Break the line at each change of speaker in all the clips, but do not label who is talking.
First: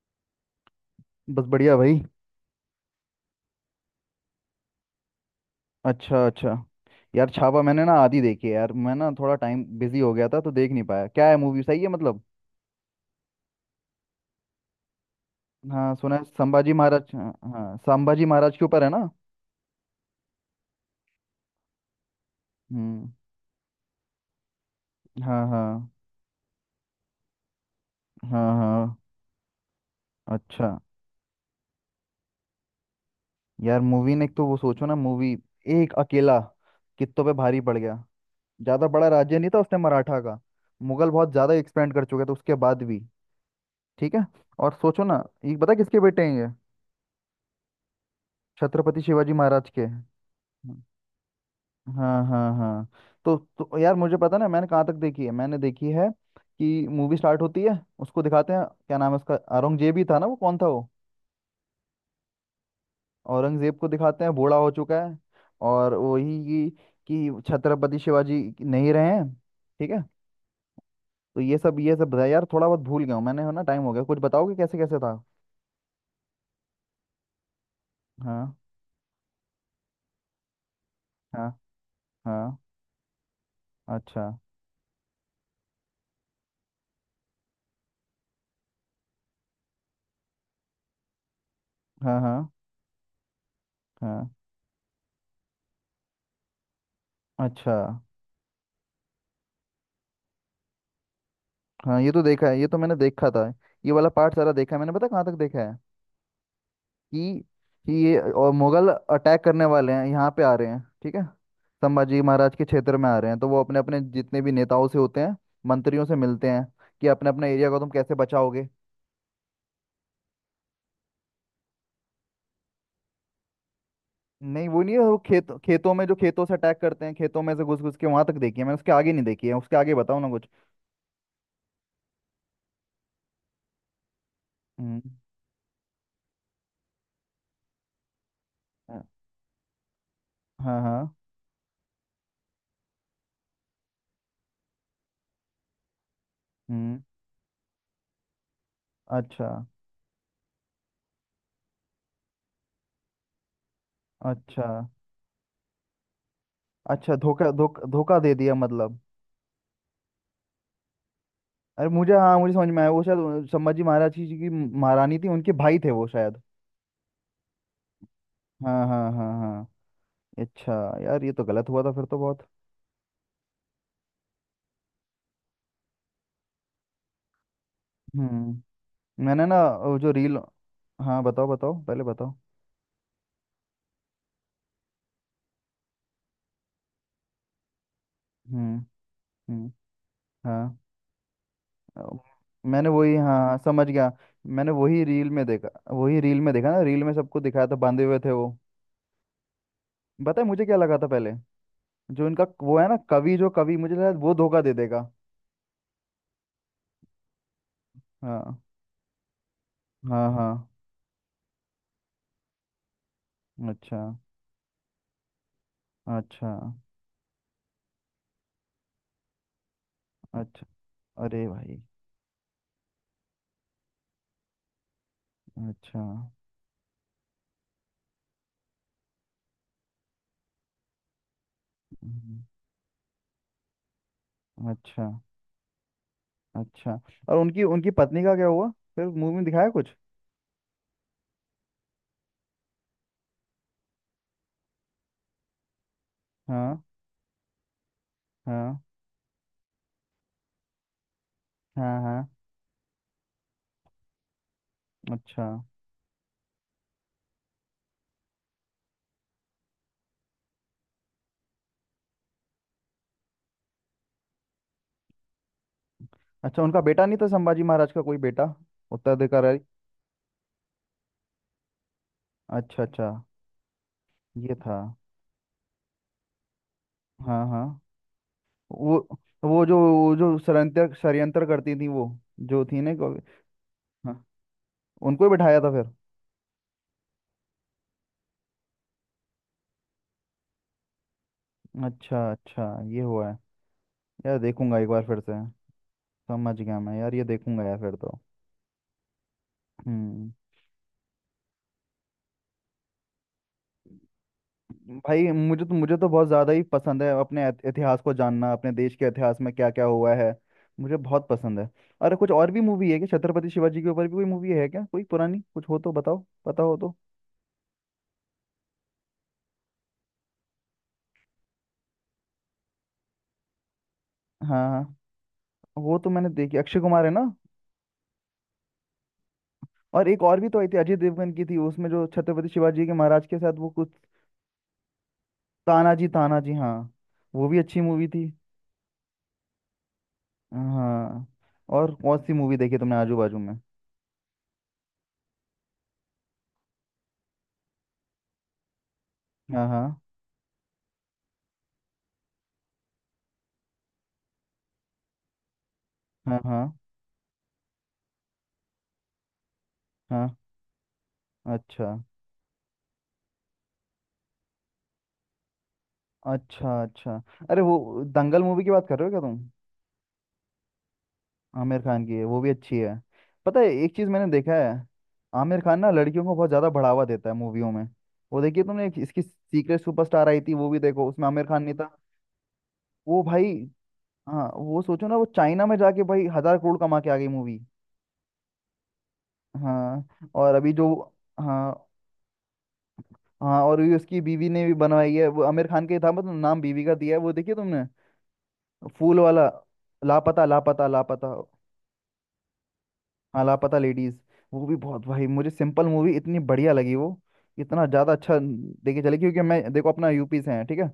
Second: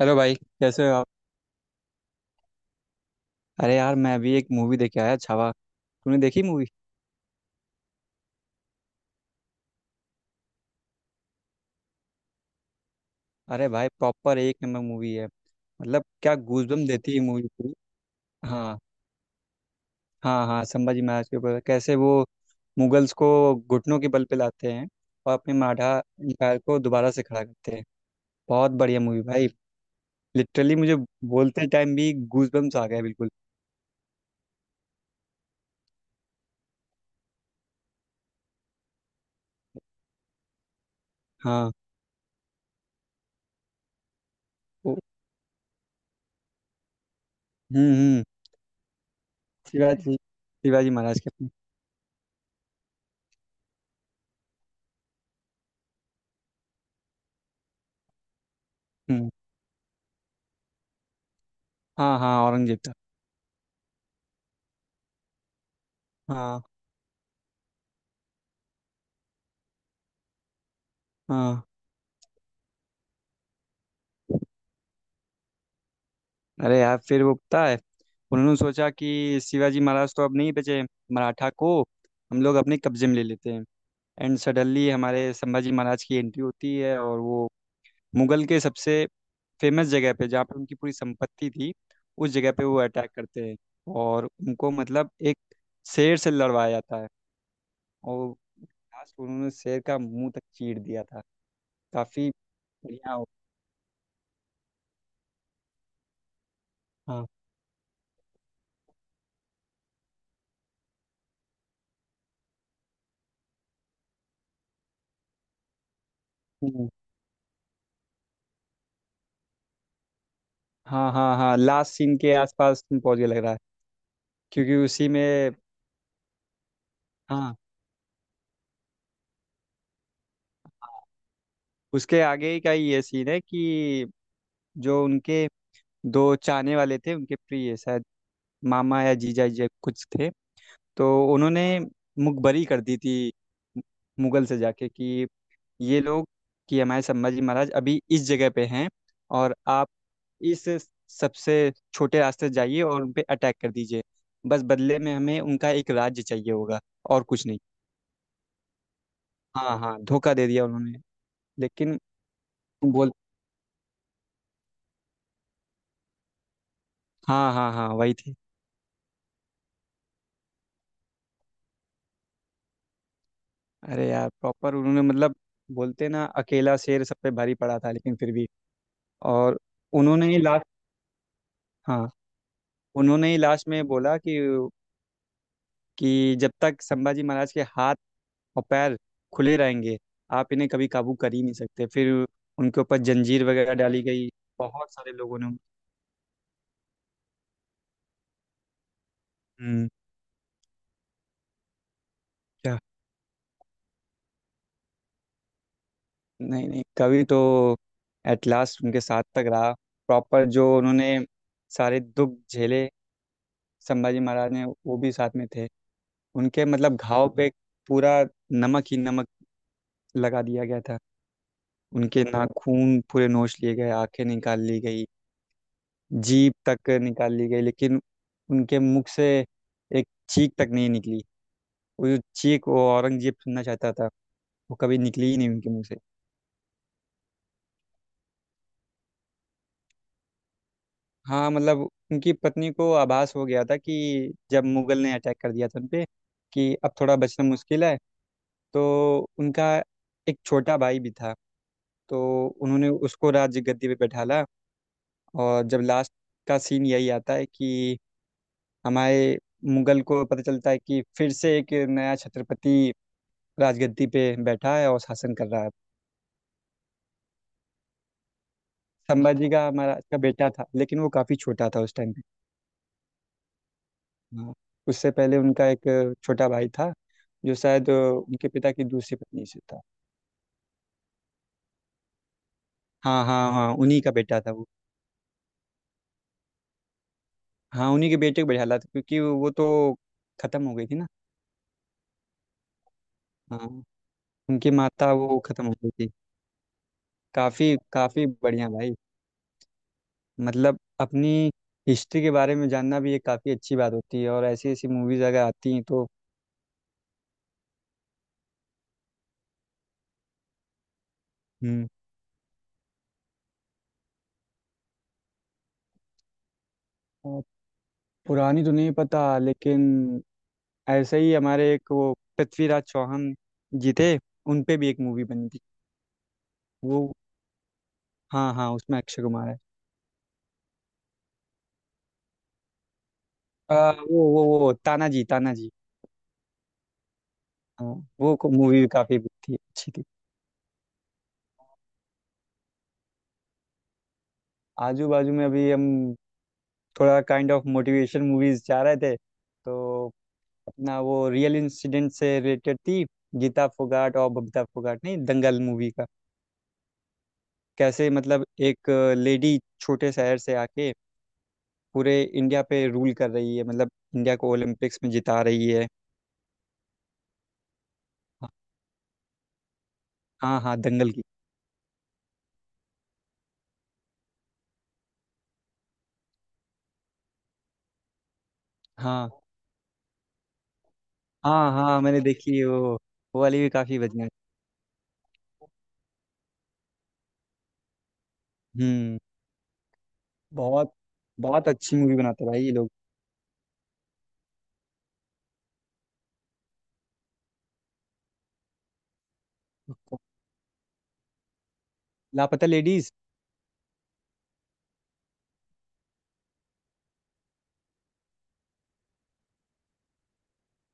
Hello भाई, कैसे हो आप?
बस बढ़िया भाई।
अरे यार, मैं अभी एक मूवी देख के आया, छावा। तूने
अच्छा
देखी
अच्छा।
मूवी?
यार छावा मैंने ना आधी देखी है यार, मैं ना थोड़ा टाइम बिजी हो गया था तो देख नहीं पाया। क्या है, मूवी सही है मतलब?
अरे भाई, प्रॉपर एक नंबर मूवी है।
हाँ
मतलब
सुना है,
क्या
संभाजी
गूजबम
महाराज।
देती है
हाँ
मूवी पूरी।
हाँ, संभाजी महाराज के
हाँ।
ऊपर है ना?
हाँ हाँ, संभाजी महाराज के ऊपर। कैसे वो
हम्म।
मुगल्स को घुटनों के बल पे लाते हैं, और
हाँ
अपने
हाँ
मराठा एम्पायर को दोबारा से खड़ा करते हैं।
हाँ
बहुत
हाँ।
बढ़िया मूवी भाई। लिटरली
अच्छा।
मुझे बोलते टाइम भी गूजबम्स आ गए बिल्कुल।
यार मूवी ने, एक तो वो सोचो ना मूवी, एक अकेला कित्तों पे भारी पड़ गया। ज्यादा बड़ा राज्य नहीं था उसने मराठा का। मुगल बहुत ज्यादा
हाँ।
एक्सपेंड कर चुके थे उसके बाद भी। ठीक है। और
वो-
सोचो ना, ये पता है किसके बेटे हैं ये?
हम्म।
छत्रपति शिवाजी महाराज के।
शिवाजी शिवाजी महाराज के अपने।
हाँ हाँ हाँ। तो यार मुझे पता ना, मैंने कहाँ तक देखी है। मैंने देखी है कि मूवी स्टार्ट होती है, उसको दिखाते हैं, क्या नाम है
हम्म।
उसका, औरंगजेब ही था ना, वो कौन था वो?
हाँ हाँ, औरंगजेब था।
औरंगजेब को दिखाते हैं बूढ़ा हो चुका है। और वही
हाँ
कि छत्रपति शिवाजी नहीं रहे हैं। ठीक है। तो ये
हाँ।
सब ये सब बताया यार। थोड़ा बहुत भूल गया हूँ मैंने, है ना, टाइम हो गया। कुछ बताओगे कैसे कैसे था?
अरे यार, फिर वो पता है?
हाँ
उन्होंने सोचा कि शिवाजी महाराज तो अब नहीं बचे,
हाँ
मराठा को हम लोग
हाँ।
अपने कब्जे में ले लेते हैं।
अच्छा।
एंड सडनली हमारे संभाजी महाराज की एंट्री होती है, और वो मुगल के सबसे फेमस जगह पे, जहाँ पे उनकी पूरी संपत्ति थी,
हाँ
उस
हाँ
जगह पे वो अटैक करते हैं। और
हाँ।
उनको, मतलब, एक शेर से लड़वाया जाता है।
अच्छा।
और लास्ट उन्होंने शेर का मुंह तक चीर दिया था।
हाँ ये तो
काफी
देखा है, ये तो मैंने
बढ़िया हो।
देखा था। ये वाला पार्ट सारा देखा है मैंने। पता कहाँ तक देखा है?
हाँ।
कि कि ये और मुगल अटैक करने वाले हैं, यहाँ पे आ रहे हैं ठीक है, संभाजी महाराज के क्षेत्र में आ रहे हैं। तो वो अपने अपने जितने भी नेताओं से होते हैं, मंत्रियों से मिलते हैं
हम्म।
कि अपने अपने एरिया को तुम कैसे बचाओगे।
हाँ हाँ हाँ, लास्ट सीन के आसपास तुम पहुंच गए लग रहा है।
नहीं
क्योंकि
वो नहीं है,
उसी
वो खेत,
में,
खेतों में, जो खेतों से अटैक करते हैं, खेतों में
हाँ,
से घुस घुस के, वहां तक देखी है मैंने। उसके आगे नहीं देखी है, उसके आगे बताओ ना कुछ।
उसके आगे ही का ही ये सीन है कि
हम्म।
जो उनके दो चाहने वाले थे, उनके प्रिय, शायद मामा
हाँ
या जीजा जी कुछ थे।
हाँ
तो
हाँ,
उन्होंने मुखबरी कर दी थी मुगल से जाके कि ये लोग, कि
हम्म।
हमारे संभाजी महाराज अभी इस जगह पे हैं,
अच्छा।
और आप इस सबसे छोटे रास्ते से जाइए और उन पे अटैक कर दीजिए। बस
अच्छा।
बदले में हमें उनका एक राज्य चाहिए होगा,
अच्छा,
और कुछ
धोखा
नहीं।
धोखा धोखा दे दिया मतलब।
हाँ हाँ, धोखा दे दिया उन्होंने,
अरे
लेकिन।
मुझे, हाँ मुझे समझ में आया, वो
बोल।
शायद संभाजी महाराज की जी की महारानी थी, उनके भाई थे वो शायद।
हाँ हाँ हाँ, वही थी।
हाँ हाँ हाँ हाँ। अच्छा। यार ये तो गलत हुआ था फिर तो बहुत।
अरे यार, प्रॉपर उन्होंने, मतलब, बोलते ना, अकेला शेर सब पे भारी पड़ा था, लेकिन फिर भी।
हम्म। मैंने
और
ना, वो जो
उन्होंने
रील।
ही लास्ट।
हाँ बताओ बताओ, पहले
हाँ,
बताओ।
उन्होंने ही लास्ट में बोला कि जब तक संभाजी महाराज के हाथ और
हम्म।
पैर खुले
हम्म।
रहेंगे, आप इन्हें
हाँ।
कभी काबू कर ही नहीं सकते
अ,
फिर। उनके
मैंने
ऊपर
वही,
जंजीर
हाँ
वगैरह
समझ
डाली
गया,
गई।
मैंने
बहुत
वही
सारे
रील
लोगों
में
ने।
देखा। वही रील में देखा ना, रील में सबको दिखाया था, बांधे हुए थे वो।
हम्म।
बताए मुझे क्या लगा था पहले? जो इनका
क्या?
वो है ना कवि, जो कवि मुझे लगा वो धोखा दे देगा।
नहीं नहीं, कवि तो एट
हाँ
लास्ट उनके साथ तक रहा।
हाँ
प्रॉपर
हाँ।
जो उन्होंने सारे दुख झेले
अच्छा।
संभाजी महाराज ने, वो भी साथ में थे।
अच्छा।
उनके, मतलब, घाव पे पूरा नमक ही नमक लगा दिया
अच्छा
गया था।
अरे भाई।
उनके नाखून पूरे नोच लिए गए, आंखें निकाल ली गई,
अच्छा।
जीभ तक निकाल ली गई, लेकिन उनके मुख से एक चीख तक नहीं निकली। वो जो
हम्म,
चीख वो औरंगजेब सुनना चाहता था, वो कभी
अच्छा।
निकली ही नहीं उनके मुंह से।
अच्छा। और उनकी उनकी पत्नी का क्या हुआ? फिर मूवी में दिखाया कुछ?
हाँ, मतलब, उनकी पत्नी को आभास हो गया था कि जब मुगल ने अटैक कर दिया था उन पे कि
हाँ
अब थोड़ा बचना मुश्किल है।
हाँ
तो उनका एक छोटा भाई भी था,
हाँ
तो
हाँ।
उन्होंने उसको राज्य गद्दी पे बैठाला।
अच्छा।
और जब लास्ट का सीन यही आता है कि हमारे मुगल को पता चलता है कि फिर से एक नया छत्रपति राजगद्दी पे बैठा है और शासन कर रहा है।
अच्छा उनका बेटा नहीं था? संभाजी महाराज का कोई बेटा,
संभाजी
उत्तराधिकारी?
का हमारा का बेटा था लेकिन वो काफ़ी छोटा था उस टाइम पे।
अच्छा अच्छा।
हाँ।
ये था।
उससे पहले उनका एक छोटा भाई था,
हाँ
जो
हाँ।
शायद उनके पिता की
वो
दूसरी पत्नी से
वो जो
था।
वो जो षड्यंत्र षड्यंत्र करती थी वो, जो थी ना,
हाँ हाँ हाँ, उन्हीं का
हाँ।
बेटा था वो।
उनको ही बिठाया था फिर?
हाँ, उन्हीं के बेटे को बैठाला था क्योंकि वो तो खत्म हो गई थी ना।
अच्छा अच्छा। ये हुआ है।
हाँ,
यार
उनकी
देखूंगा एक बार
माता,
फिर से।
वो खत्म हो गई थी।
समझ गया मैं यार, ये देखूंगा
काफ़ी
यार फिर तो।
काफ़ी बढ़िया भाई।
हम्म।
मतलब अपनी हिस्ट्री के बारे में जानना भी एक काफ़ी अच्छी बात होती है, और ऐसी ऐसी मूवीज़
भाई
अगर
मुझे
आती
तो
हैं
मुझे
तो।
तो बहुत ज़्यादा ही पसंद है अपने इतिहास को जानना, अपने देश के इतिहास में क्या क्या हुआ है। मुझे बहुत पसंद है।
हम्म।
अरे कुछ और भी मूवी है क्या? छत्रपति शिवाजी के ऊपर भी कोई मूवी है क्या? कोई पुरानी कुछ हो तो बताओ, पता हो तो।
अ, पुरानी तो नहीं पता, लेकिन ऐसे ही हमारे एक, वो, पृथ्वीराज चौहान जी थे, उन
हाँ
पे भी
हाँ।
एक मूवी बनी थी।
वो तो मैंने देखी, अक्षय कुमार है
वो,
ना।
हाँ हाँ, उसमें अक्षय कुमार है।
और एक और भी तो आई थी, अजय देवगन की थी, उसमें जो छत्रपति शिवाजी के महाराज के साथ वो
अ,
कुछ।
वो तानाजी तानाजी।
तानाजी तानाजी हाँ। वो भी अच्छी
हाँ।
मूवी थी।
वो को मूवी काफ़ी थी, अच्छी थी।
हाँ। और कौन सी मूवी देखी तुमने आजू बाजू में?
आजू बाजू में अभी हम थोड़ा काइंड ऑफ मोटिवेशन मूवीज जा रहे थे,
हाँ हाँ
तो अपना, वो, रियल इंसिडेंट से रिलेटेड थी। गीता फोगाट और बबीता फोगाट, नहीं दंगल मूवी का।
हाँ हाँ
कैसे, मतलब, एक लेडी छोटे
हाँ।
शहर से आके
अच्छा
पूरे इंडिया पे रूल कर रही है, मतलब इंडिया को ओलंपिक्स में जिता रही है।
अच्छा। अच्छा, अरे वो दंगल मूवी की बात कर रहे हो क्या तुम?
हाँ हाँ, दंगल की।
आमिर खान की है, वो भी अच्छी है। पता है एक चीज मैंने देखा है, आमिर खान ना लड़कियों को बहुत ज्यादा बढ़ावा देता है मूवियों में। वो देखिए तुमने, इसकी
हाँ
सीक्रेट सुपरस्टार आई थी, वो भी देखो, उसमें आमिर खान
हाँ
नहीं था।
हाँ, मैंने देखी है वो।
वो
वो
भाई।
वाली भी काफी बढ़िया है।
हाँ, वो सोचो ना, वो चाइना में जाके भाई 1,000 करोड़ कमा के आ गई मूवी।
हम्म।
हाँ और अभी जो,
बहुत बहुत
हाँ
अच्छी मूवी बनाते हैं भाई ये लोग।
हाँ। और ये उसकी बीवी ने भी बनवाई है, वो आमिर खान का ही था मतलब, नाम बीवी का दिया है। वो देखिए तुमने, फूल वाला, लापता लापता लापता
लापता लेडीज।
लापता लेडीज। वो भी, बहुत भाई, मुझे सिंपल मूवी इतनी बढ़िया लगी वो, इतना ज़्यादा अच्छा देखे चले, क्योंकि मैं देखो अपना यूपी से है ठीक है।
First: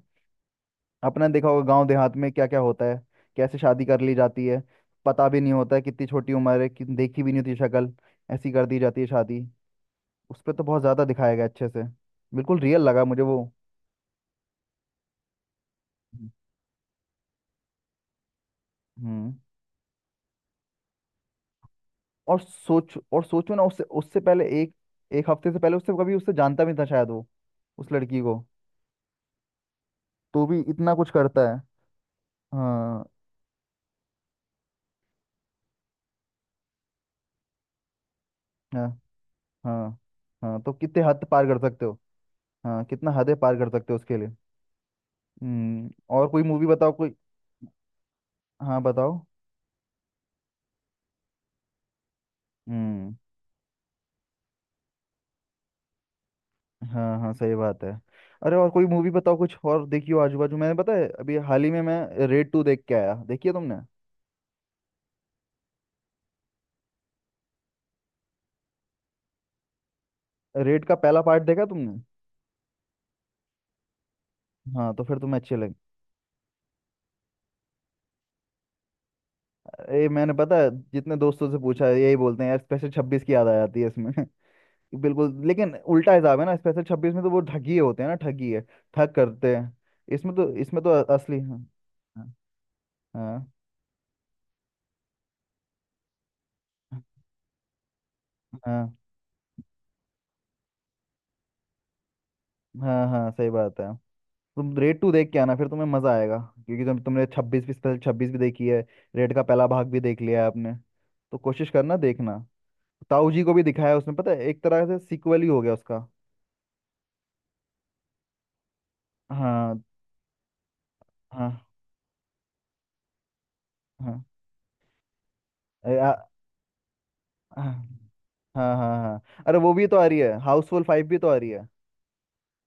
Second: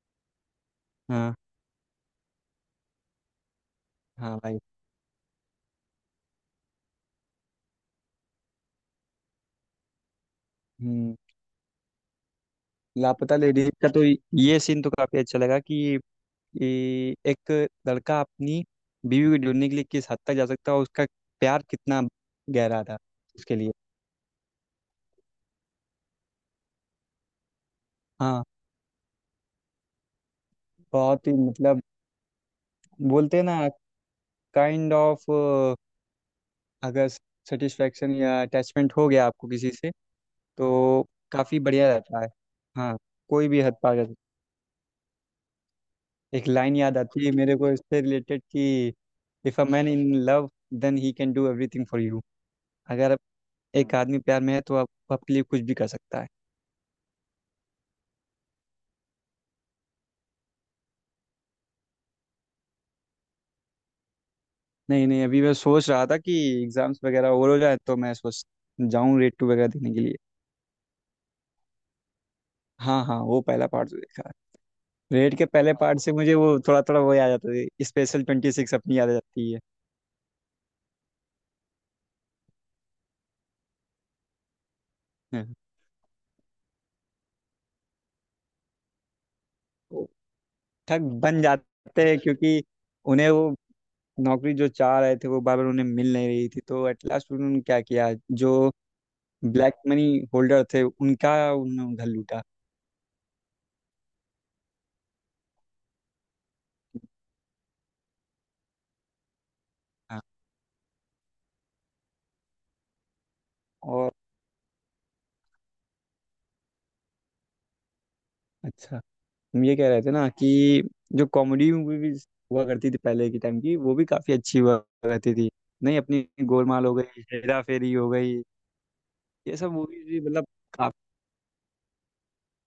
अपना
हाँ
देखा होगा गांव देहात में क्या क्या होता है, कैसे शादी कर ली
हाँ
जाती
भाई।
है, पता भी नहीं होता है, कितनी छोटी उम्र है कि देखी भी नहीं होती शक्ल, ऐसी कर दी जाती है शादी। उस पर तो बहुत ज़्यादा
हम्म।
दिखाया गया अच्छे से। बिल्कुल रियल लगा मुझे
लापता
वो।
लेडीज का तो ये सीन तो काफी अच्छा लगा कि ये एक लड़का अपनी
हम्म।
बीवी को ढूंढने के लिए किस हद तक जा सकता है, और उसका प्यार कितना गहरा था
और सोचो
उसके
ना,
लिए।
उससे उससे पहले एक, एक हफ्ते से पहले उससे कभी, उससे जानता भी नहीं था शायद वो उस लड़की
हाँ,
को, तो भी इतना कुछ
बहुत ही,
करता है।
मतलब,
हाँ
बोलते हैं ना, काइंड ऑफ, अगर सेटिस्फेक्शन या
हाँ
अटैचमेंट हो गया आपको किसी से,
हाँ। हाँ तो कितने
तो
हद पार कर
काफ़ी
सकते
बढ़िया
हो।
रहता है।
हाँ
हाँ,
कितना हदें
कोई
पार
भी
कर
हद
सकते
पार
हो
कर
उसके
सकता।
लिए। हम्म। और कोई
एक
मूवी
लाइन
बताओ
याद
कोई।
आती है मेरे को इससे रिलेटेड
हाँ
कि,
बताओ।
If a man in love, then he can do everything for you.
Hmm.
अगर एक आदमी प्यार में है तो आप आपके लिए कुछ भी कर सकता है।
हाँ हाँ सही बात है। अरे और कोई मूवी बताओ, कुछ और देखी हो आजू बाजू? मैंने, पता है, अभी हाल ही में मैं रेड 2 देख के आया, देखी है तुमने?
नहीं नहीं, अभी मैं सोच रहा था कि एग्जाम्स वगैरह ओवर हो जाए तो मैं सोच जाऊं रेड टू वगैरह देखने के लिए।
रेड का पहला पार्ट देखा तुमने?
हाँ हाँ, वो पहला पार्ट तो देखा है।
हाँ तो फिर
रेड
तुम्हें
के
अच्छे
पहले
लगे।
पार्ट से मुझे, वो, थोड़ा थोड़ा वो याद आता है, स्पेशल 26 अपनी याद आ जाती है।
ये, मैंने पता है जितने दोस्तों से पूछा है, यही बोलते हैं यार, स्पेशल 26 की याद आ जाती है इसमें। बिल्कुल,
हाँ।
लेकिन उल्टा हिसाब है ना, स्पेशल 26 में तो वो ठगी होते हैं ना, ठगी है, ठग करते हैं।
वो
इसमें तो, इसमें तो
ठग
असली,
बन
हाँ।
जाते हैं क्योंकि उन्हें वो
हाँ
नौकरी जो चाह रहे थे वो बार बार उन्हें मिल नहीं रही थी, तो एट लास्ट उन्होंने क्या किया? जो
हाँ
ब्लैक मनी होल्डर थे, उनका उन्होंने उधर लूटा।
हाँ हाँ सही बात है। तुम रेड 2 देख के आना फिर, तुम्हें मजा आएगा, क्योंकि तुमने 26 भी, स्पेशल 26 भी देखी है, रेड का पहला भाग भी देख
हाँ।
लिया है आपने। तो कोशिश करना देखना। ताऊ जी को भी दिखाया है
और
उसमें, पता है, एक तरह से सीक्वल ही हो गया उसका।
अच्छा, हम ये
हाँ
कह रहे थे ना कि जो
हाँ
कॉमेडी मूवी भी हुआ करती थी पहले के टाइम की, वो भी
हाँ।
काफी अच्छी हुआ करती थी।
अरे,
नहीं, अपनी
आ-
गोलमाल हो गई, हेरा
हाँ
फेरी हो गई।
हाँ हाँ हाँ।
ये
अरे
सब
वो भी तो आ
मूवीज
रही
भी,
है,
मतलब,
हाउसफुल
काफी।
फाइव भी तो आ रही है।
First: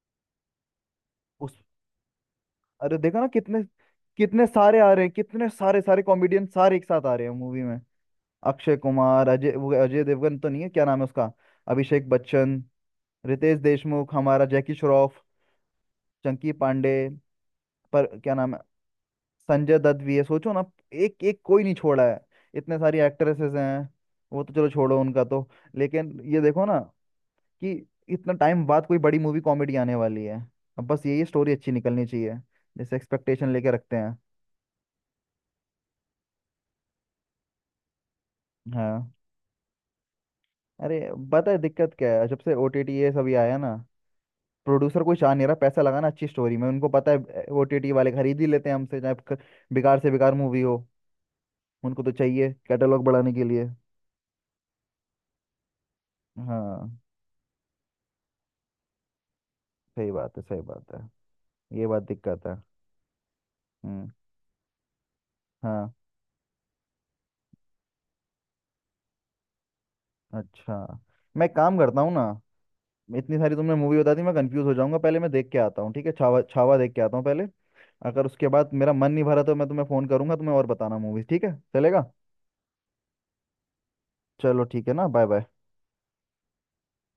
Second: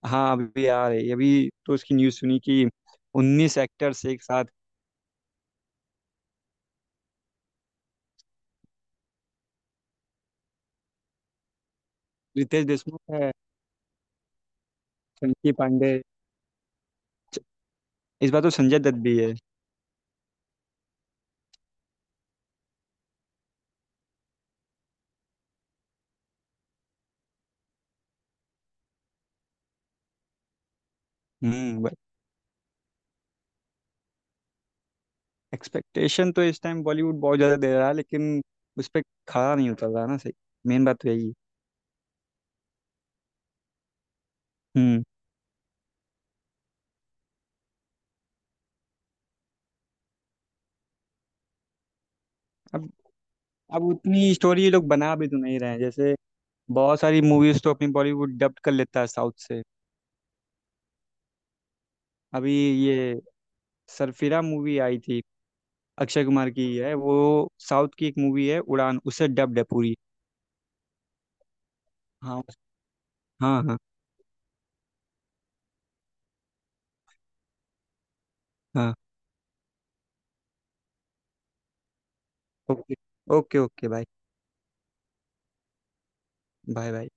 हाँ, अभी आ रही, अभी
उस
तो उसकी न्यूज़ सुनी कि
अरे देखा ना
उन्नीस
कितने,
एक्टर्स एक
कितने
साथ।
सारे आ रहे हैं, कितने सारे सारे कॉमेडियन सारे एक साथ आ रहे हैं मूवी में। अक्षय कुमार, अजय, वो अजय देवगन तो नहीं है, क्या नाम है उसका, अभिषेक बच्चन,
रितेश देशमुख है।
रितेश देशमुख, हमारा जैकी श्रॉफ,
चंकी पांडे।
चंकी पांडे, पर
इस
क्या
बार तो
नाम है,
संजय दत्त भी है।
संजय दत्त भी है, सोचो ना। एक एक कोई नहीं छोड़ा है। इतने सारी एक्ट्रेसेस हैं, वो तो चलो छोड़ो उनका तो, लेकिन ये देखो ना कि इतना टाइम बाद कोई बड़ी मूवी कॉमेडी आने वाली है। अब बस यही स्टोरी अच्छी
हम्म।
निकलनी चाहिए, जैसे एक्सपेक्टेशन लेके रखते हैं।
एक्सपेक्टेशन तो इस टाइम बॉलीवुड बहुत ज्यादा दे रहा है, लेकिन उस पर
हाँ।
खड़ा नहीं उतर रहा ना सही। मेन
अरे
बात तो यही है।
पता है दिक्कत क्या है, जब से ओटीटी ये सभी आया ना, प्रोड्यूसर
हम्म।
कोई चाह नहीं रहा पैसा लगाना अच्छी स्टोरी में, उनको पता है ओटीटी वाले खरीद ही लेते हैं हमसे, चाहे बेकार से बेकार मूवी हो, उनको तो चाहिए
अब
कैटलॉग बढ़ाने के लिए।
अब उतनी स्टोरी ये लोग बना भी तो नहीं रहे हैं, जैसे
हाँ
बहुत सारी मूवीज तो अपनी बॉलीवुड डब्ड कर लेता है साउथ से।
सही बात है, सही बात है, ये बात दिक्कत
अभी
है।
ये
हम्म।
सरफिरा मूवी आई थी,
हाँ।
अक्षय कुमार की ही है, वो साउथ की एक मूवी है, उड़ान, उससे डब्ड है पूरी।
अच्छा। मैं काम करता हूँ ना,
हाँ
इतनी सारी
हाँ
तुमने
हाँ
मूवी बता दी, मैं कंफ्यूज हो जाऊंगा। पहले मैं देख के आता हूँ ठीक है, छावा, छावा देख के आता हूँ पहले। अगर उसके बाद मेरा
हाँ,
मन नहीं भरा तो मैं तुम्हें फोन करूंगा, तुम्हें और बताना मूवीज, ठीक है, चलेगा?
ओके ओके ओके, बाय
चलो ठीक है ना, बाय बाय।
Bye bye.